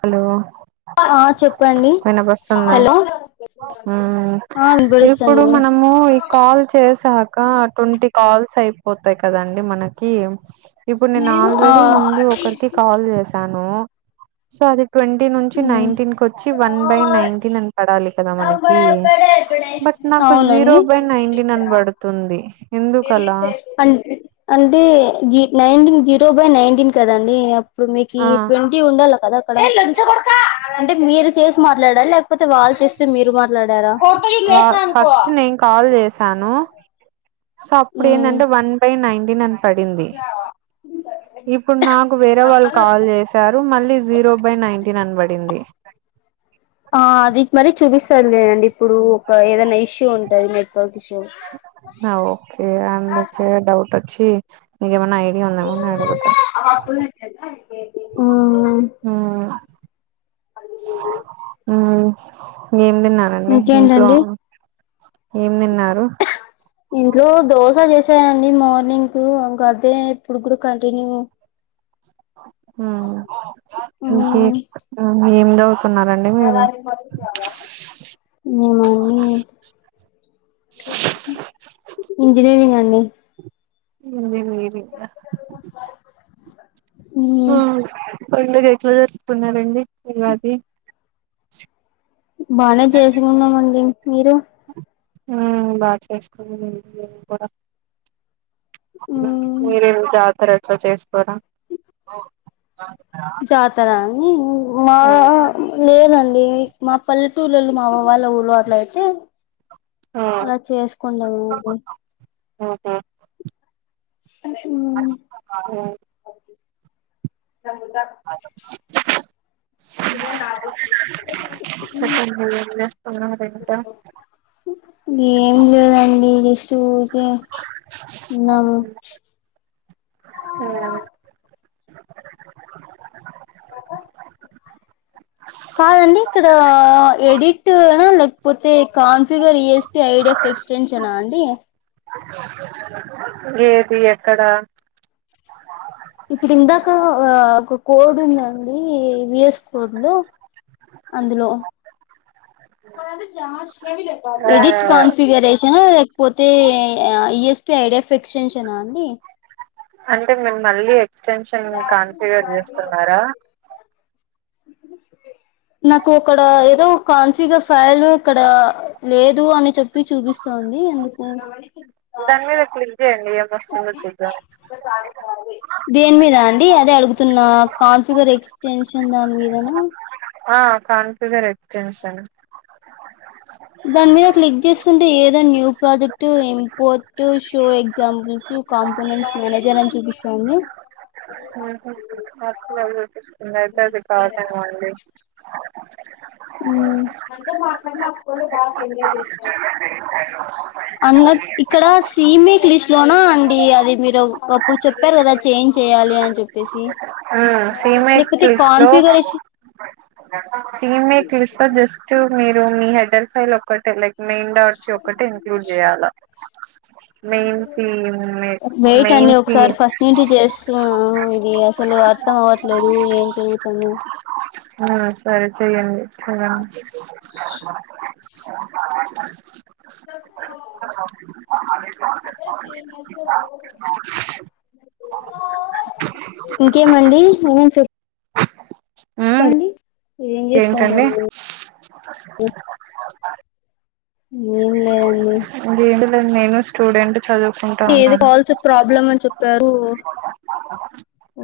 Hello ఆ చెప్పండి పోన బస్తుందా హలో మ్మ్ ఆ ఇప్పుడు వినపడిస్తుంది మనము ఈ కాల్ చేసా ఇ తొంటి కాల్స్ అయిపోతాయి కదండి మనకి ఇప్పుడు నేను ఆ ఆల్రెడీ ముందు ఒకరికి కాల్ చేశాను నువ్ సారే ట్వంటీ నుంచి నైన్టీన్ క వచ్చి వన్ బై నైన్టీన్ అని పడాలి కదా మనకి బట్ నాకు జీరో అవునండి బై నైన్టీన్ అని పడుతుంది ఎందుకలా అ అంటే జ నైన్టీన్ జీరో బై నైన్టీన్ కదండి అప్ ఇప్పుడు మీకు ఆ ట్వంటీ ఉండాల్లా కదా అంటే మీరు చేసి మాట్లాడాలి లేకపోతే వాళ్ళు చేస్తే మీరు మాట్ వా ఫస్ట్ నేను కాల్ చేసాను సో అప్పుడు మ్ ఏంటంటే వన్ బై నైన్ ఇనాన్ పడింది ఇప్పుడు నాకు వేరే వాళ్ళు కాల్ చేశారు మళ్ళీ జీరో బై నైటీన్ అనబడింది సరలేదండి ఇప్పుడు ఒక ఏదైనా ఇష్యూ ఉంటది నెట్వర్క్ ఇష్యూ ఓకే అందుక డౌట్ వచ్చి ఇ మ ఐడియా ఉన్నా మన్నా అడుగుతా మ్మ్ మ్మ్ హ్మ్ మీ ందిన్నానండి ఇంట్లో ఇంకేంటండి ఏం తిన్నారు ఇంట్లో దోశ చేసానండి మార్నింగ్ కు ఇంకా అదే ఇప్పుడు కూడా కంటిన్యూ మ్మ్ మ్మ్ హు మ్మ్ ఎండవుత్ ఏమీ [unintelligible] ఇంజనీీరింగ్ అండి ఇంగేం లెరింగా మ్మ్ కొడుగేట్లో జరుపుకున్నారండి ఇలాది చె బానే చేసుకున్నామండి మీరు బ చేస్కు కూడా మ్మ్ మీర జతర చేసుకోర చాతర అ మా మ్మ్ లేదండి మా పల్లెటూళ్లలు మా వాళ్ళ ఊళ అట్ల అయితే ఆ అలా చేసుకుంటాము అడి ఆహ అ [unintelligible] [unintelligible] చెప్పండి ఏం చేస్తున్నారు ఇంకా ఏం లేదండి జస్ట్ ఊరికే ఉన్నాము అ నా లేకపోతే కాన్ఫిగర్ ఈఎస్పి ఐడిఫ్ ఎక్స్టెన్షనా అండి ఏది ఎక్కడా ఇప్పుడు ఇందాక ఒక కోడ్ ఉందండి విఎస్ కోడ్ లో అందులో ఆ ఎడిట్ కన్ఫిగరేషన్ ఆ చేడెస్ ఫిక్స్టెన్షనా అండి అంటే మేము మళ్ళీ ఎక్స్టెన్షన్ కాంతిగర్ చేస్తున్నారా నాకు ఒకక్కడ ఏదో ఒక కాన్ఫిగర్ ఫైల్ ఇక్కడ లేదు అని చెప్పి చూపిస్తాంది ఎందుకు దాని మీద క్లిక్ చేయండి కస్ంగతుద దేని మీద అండి అదే అడుగుతున్న కాన్ఫిగర్ ఎక్స్టెన్షన్ దాని మీదనా ఆ కన్ఫ్యూజర్ ఎక్స్టెన్షన్ దాని మీద క్లిక్ చేస్తుంటే ఏదో new project import show examples components manager అని చూపిస్తాది మాకు ఇందయితే అది కావటమండి అన్నట్ ఇక్కడ సిమి క్లి జొనా అండి అది మీరు అప్పుడు చెప్పారు కదా చేంజ్ చెయాలి అని చెప్పేసి. హ్ సిమెట్ లేకపోతే ఫిల్స్ లో కాన్ఫిగరేషన్ సీమెట్ క్లిస్ లో జస్ట్ మీరు మీ హెడ్డర్ ఫైల్ ఒక్కటే లైక్ మెయిన్ డాక్స్ ఒకటే ఇంక్లూడ్ చేయాలా, మెయిన్ సీమ్, వెయిట్ అండి మెయిన్ ఒకసారి సీమ్ ఫస్ట్ నుంచి చేస్తున్నాను ఇది అసలు అర్థం అవ్వట్లేదు ఏం జరుగుతుంది హా సరే చెయ్యండి. హ చెప్పుకో ఇంకేమండి ఇంకేం చెప్ చెప్పండి. ఏంటండీ. ఉ ఏం లేదండి. ఏంటింది అండి. నేను కూడ స్టూడెంట్ చదువుకుంటా ఏది ఉన్నాను కాల్స్ ప్రాబ్లమ్ అని చెప్పారు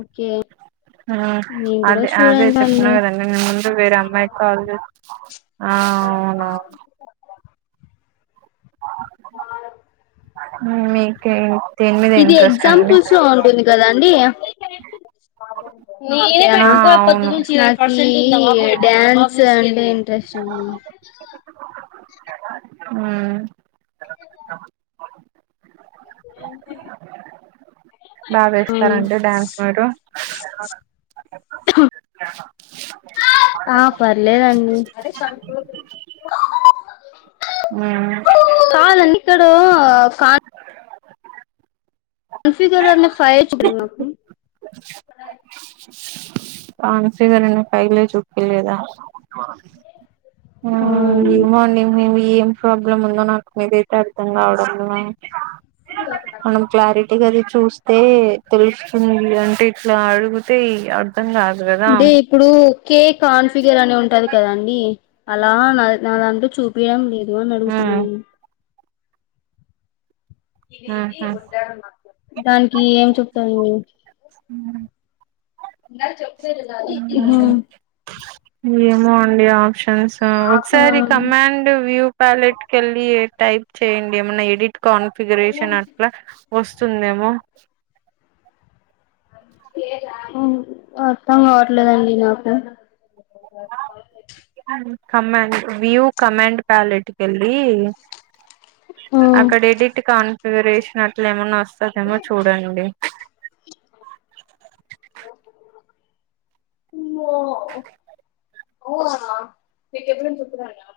ఓకే. హా నేను కూడా అదే అదే స్టూడెంట్స్ చెప్పిన అండి కదండి నేను ముందు వేరే అమ్మాయి కాల్ చేసి, ఆ అవును. మీకే ఇది ఎగ్జాంపుల్స్ లో ఉంటుంది కదా అండి. కాదండి. మీరే ఆ పెట్టుకొని అవును పొదునుంచి వన్ పర్సెంట్ ఈ డాన్స్ అంటె ఏం ఇంట్రెస్ట్ ఏమన్నా హామ్ ఏంటిది. బావేస్తార అండి డ్యాన్స్ మీరు? అవును ఆ పర్లేదు అండి. హుమ్ కాదండి ఇక్కడ కాన్ కాన్ఫిగర్ అనే ఫైల్ చూపిత్తలేదు నాకు కాన్ఫిగర్ అనే ఫైల్ ఏ చూపియలేదా. హుమ్ ఏమో అండి మేబి ఏం ప్రాబ్లమ్ ఉందో నాకు మీది అర్థం కావడంలె మనం క్లారిటీగ అది చూస్తే అంటే తెలుస్తుంది. అంటే ఇట్లా అడుగుతే అర్ధం కాదు కదా అంటే ఉమ్ ఇప్పుడు కే కాన్ఫిగర్ అనీ ఉంటది కదా అండి అలా నాదంటూ చూపీ యడం లేదు. ఎవర్ని అడుగుతున్నావ్ ఉహు దానికి ఏం చెప్తు అయ్యో హ్ హ్ హు ఏమో అండి ఆప్షన్ తెలుసా ఒకసారి కమాండ్ వ్యూ ప్యాలెట్ కి ఏళ్ళి టైప్ చేయండి ఏమన్నా ఎడిట్ కాన్ఫిగరేషన్ అట్లా వస్తుందేమో అర్థం కావట్లేదండి నాకు ఆవు కమాండ్ వ్యూ కమాండ్ ప్యాలెట్ కెల్లి అక్కడ ఎడిక్ట్ కా ప్రేవేసినట్ల ఏమన్నా వస్తాదేమో చూడండి. ఓ ఓ అన్న నీకు ఎప్పుడు గుర్తుకు రానా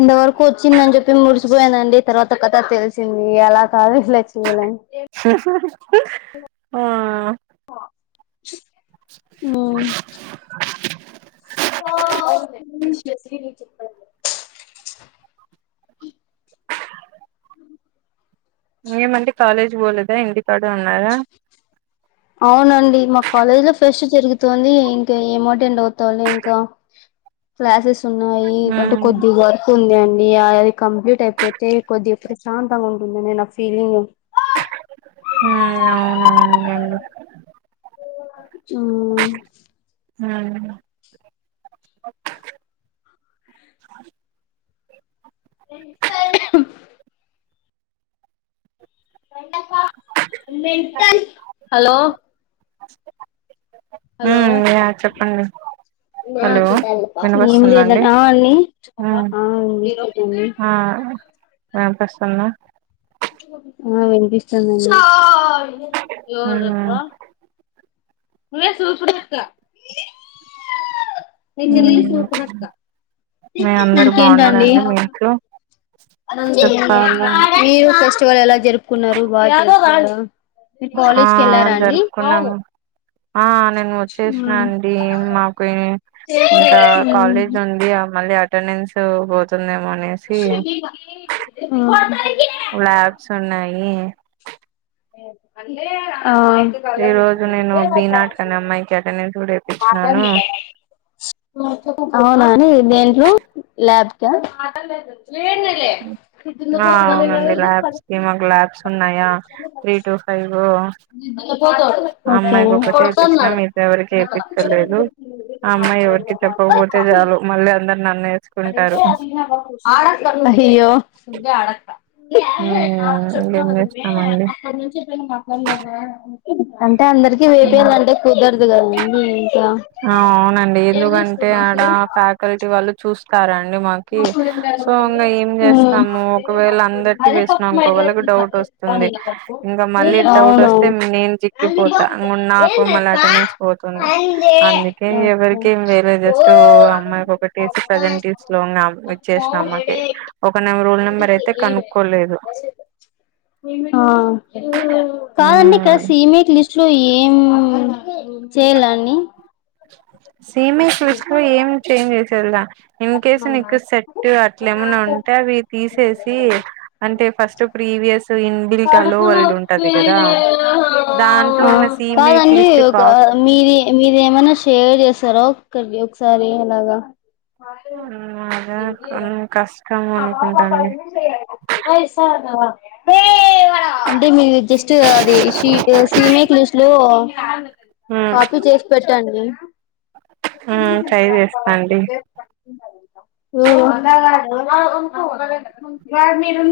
ఇంతవరకు వచ్చిందని చెప్పి మురిసిపోయానండి. తర్వాత కథ తెలిసింది ఎలా కాదు ఇలా చేయాలని ఆ ప ము ఏమండి కాలేజ్ పోలేదా ఇంటికాడ ఉన్నారా. అవునండి. మా కాలేజ్ లో ఫెస్ట్ జరుగుతుంది. ఇంకా ఏం అటెండ్ అవుతావు లే ఇంకా క్లాసెస్ ఉన్నాయి. అంటే ఉమ్ కొద్ది వర్క్ ఉంది అం యా అది కంప్లీట్ అయిపోతే కొద్ది ప్రశాంతంగా ఉంటుందిని నా ఫీలింగ్ హ్ అవునవును లేండి చూ అ హలో హలో ఉమ్ యా చెప్పండి హలో ఏం లేద ఆ అండి ఉమ్ ఆ వినిపిస్తుందా ఆ వినిపిస్తాందండి ఎవరు అప్ప ఉమ్ నువ్వే సూపర్ అక్క ఉమ్ [unintelligible] మీ అక్క అందరు ఇంకేంటి అండి బాగున్నారండి మీ ఇంట్లో చెప్పాలండి మీరు పులు ఎలా జరుపుకున్నారు వాటిలా ఆ జరుపుకున్నాం ఆ నేను వచ్చేసినా అండి మాకు ఇంకా కాలేజ్ ఉంది మళ్ళీ అటెండెన్స్ పోతుంది ల్యాబ్స్ ఉన్నాయి హుమ్ అంటే ఈ రోజు నేను బీనాటుకనే అమ్మాయికి అటెండన్స్ అవునాండి దేంలో లాబ్ క ఆ అవునండి ల్యాబ్స్ కి మాకు ల్యాబ్స్ ఉన్నాయా త్రీ టూ ఫైవ్ [inaudible] అమ్మాయికి ఒకటే వేపించిన మిగతా ఎవరికి వేపించలేదు ఓకే ఆ అమ్మాయి ఎవరికి చెప్పకపోతే చాలు మళ్ళీ అందరు నన్ను అడ వేసుకుంటారు అయ్యో ఉమ్ నాకు చెప్పన్నావు ఇంకేం కదమీ చేస్తామండి అక్కటి నుంచి చెప్పిన మా అంత అంటే అందరికీ ఉమ్ వేపేాలంటే కుదరదు కదండి ఇంకా అవునండి ఎందుకంటే ఆడ ఫ్యాకల్టీ వాళ్ళు చూ చూస్తారాని మాకి సో ఇంకా ఏం చేస్తాము ఒకవేళ అందరికి అదే పప్పు వేసినం మైదా ఇంకోవేళకి డౌట్ వస్తుంది నీళ్ళ పప్పు ఇంకా మళ్ళీ డౌట్ అవును వస్తే నేను చిక్కిపోతా ఇం నాకు మళ్ళీ అటెండెన్స్ పోతుంది అందుకే ఎవరికి వేరే జస్ట్ అమ్మాయికి ఒకటీ ప్రెసెంట్ తీసుకున్నాం ఆ నెం రోల్ నెంబర్ అయితే కనుక్కోలేదు కాదండి ఇక్కడ మ్మ్ సి మేక్ లిస్ట్ ఏమ్ చేయలా అని సీమేక్ లిస్ట్ లో ఏం చేంజ్ చేసేదిదా ఇన్ కేస్ నీకు సెట్ అట్లా ఏమన్నా ఉంటే అవి తీసేసి అంటే first previous inbuilt hello world ఉంటది కదా ఆ దాంట్లో ఉన్న సీమేక్ లిస్ట్ కాప్ మీర మీరేమైనా షేర్ చేస్త ఒక సర ఒకక్కడి ఒకసారి అలాగా అద కష్ట సావా అంటే మీరు జస్ట్ అది సీమ క్లూస్ లో అ ఉమ్ కాపీ చేసి పెట్టండి ఉమ్ ట్రై చేస్తాండి ఓహో ఒకవేళ మీరు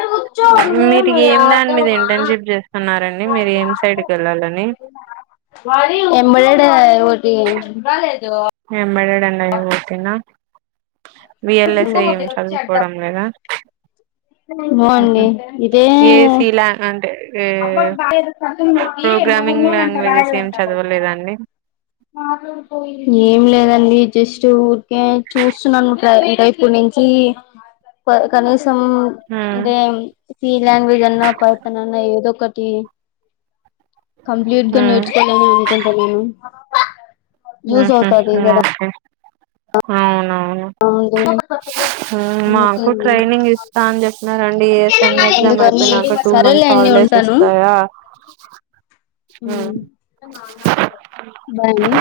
ఏయ్ నుంచో మీరు నువ్వేమి ఏం దాని మీద ఆడుతావా ఇంటర్న్షిప్ చేస్తున్నారండి మీరు ఏం సైడ్కి వెళ్ళాలని ఇప్పుడు అది [inaudible] [unintelligible] హైదరాబాద్ కా ఆ మీ అన్న సేమ్ చదువుకోవడం లేదా ఉహు ండి ఇదే ఏసీ లా అంటే ఏ అబ్బా ప్రోగ్రామింగ్ లాంగ్వేజెస్ ఏం [unintelligible] చదవలేదండి ఏం లేదండి జస్ట్ ఊరికే చూస్తున్నాను ఇంకా ఇప్పుడు నుంచి కనీ సం హ్మ్ అంటే సి లాంగ్వేజ్ అన్నా పడతనన్నా ఏదో ఒకటి కంప్లీట్ గా హ్మ్ నేర్చు [inaudible] మ్మ్ హ్మ్ హ్మ్మ్ అవునవును ముందు మాకు ట్రైనింగ్ ఇస్తా అని చెప్పినారండి ఏ ఎస్ ఎం ఎగ్జామ్ అందుకని అయిపోయినాక టూ మంత్స్ సరేలేండి హాలిడేస్ ఉంటాను ఇస్తాయా బాయ్ అండి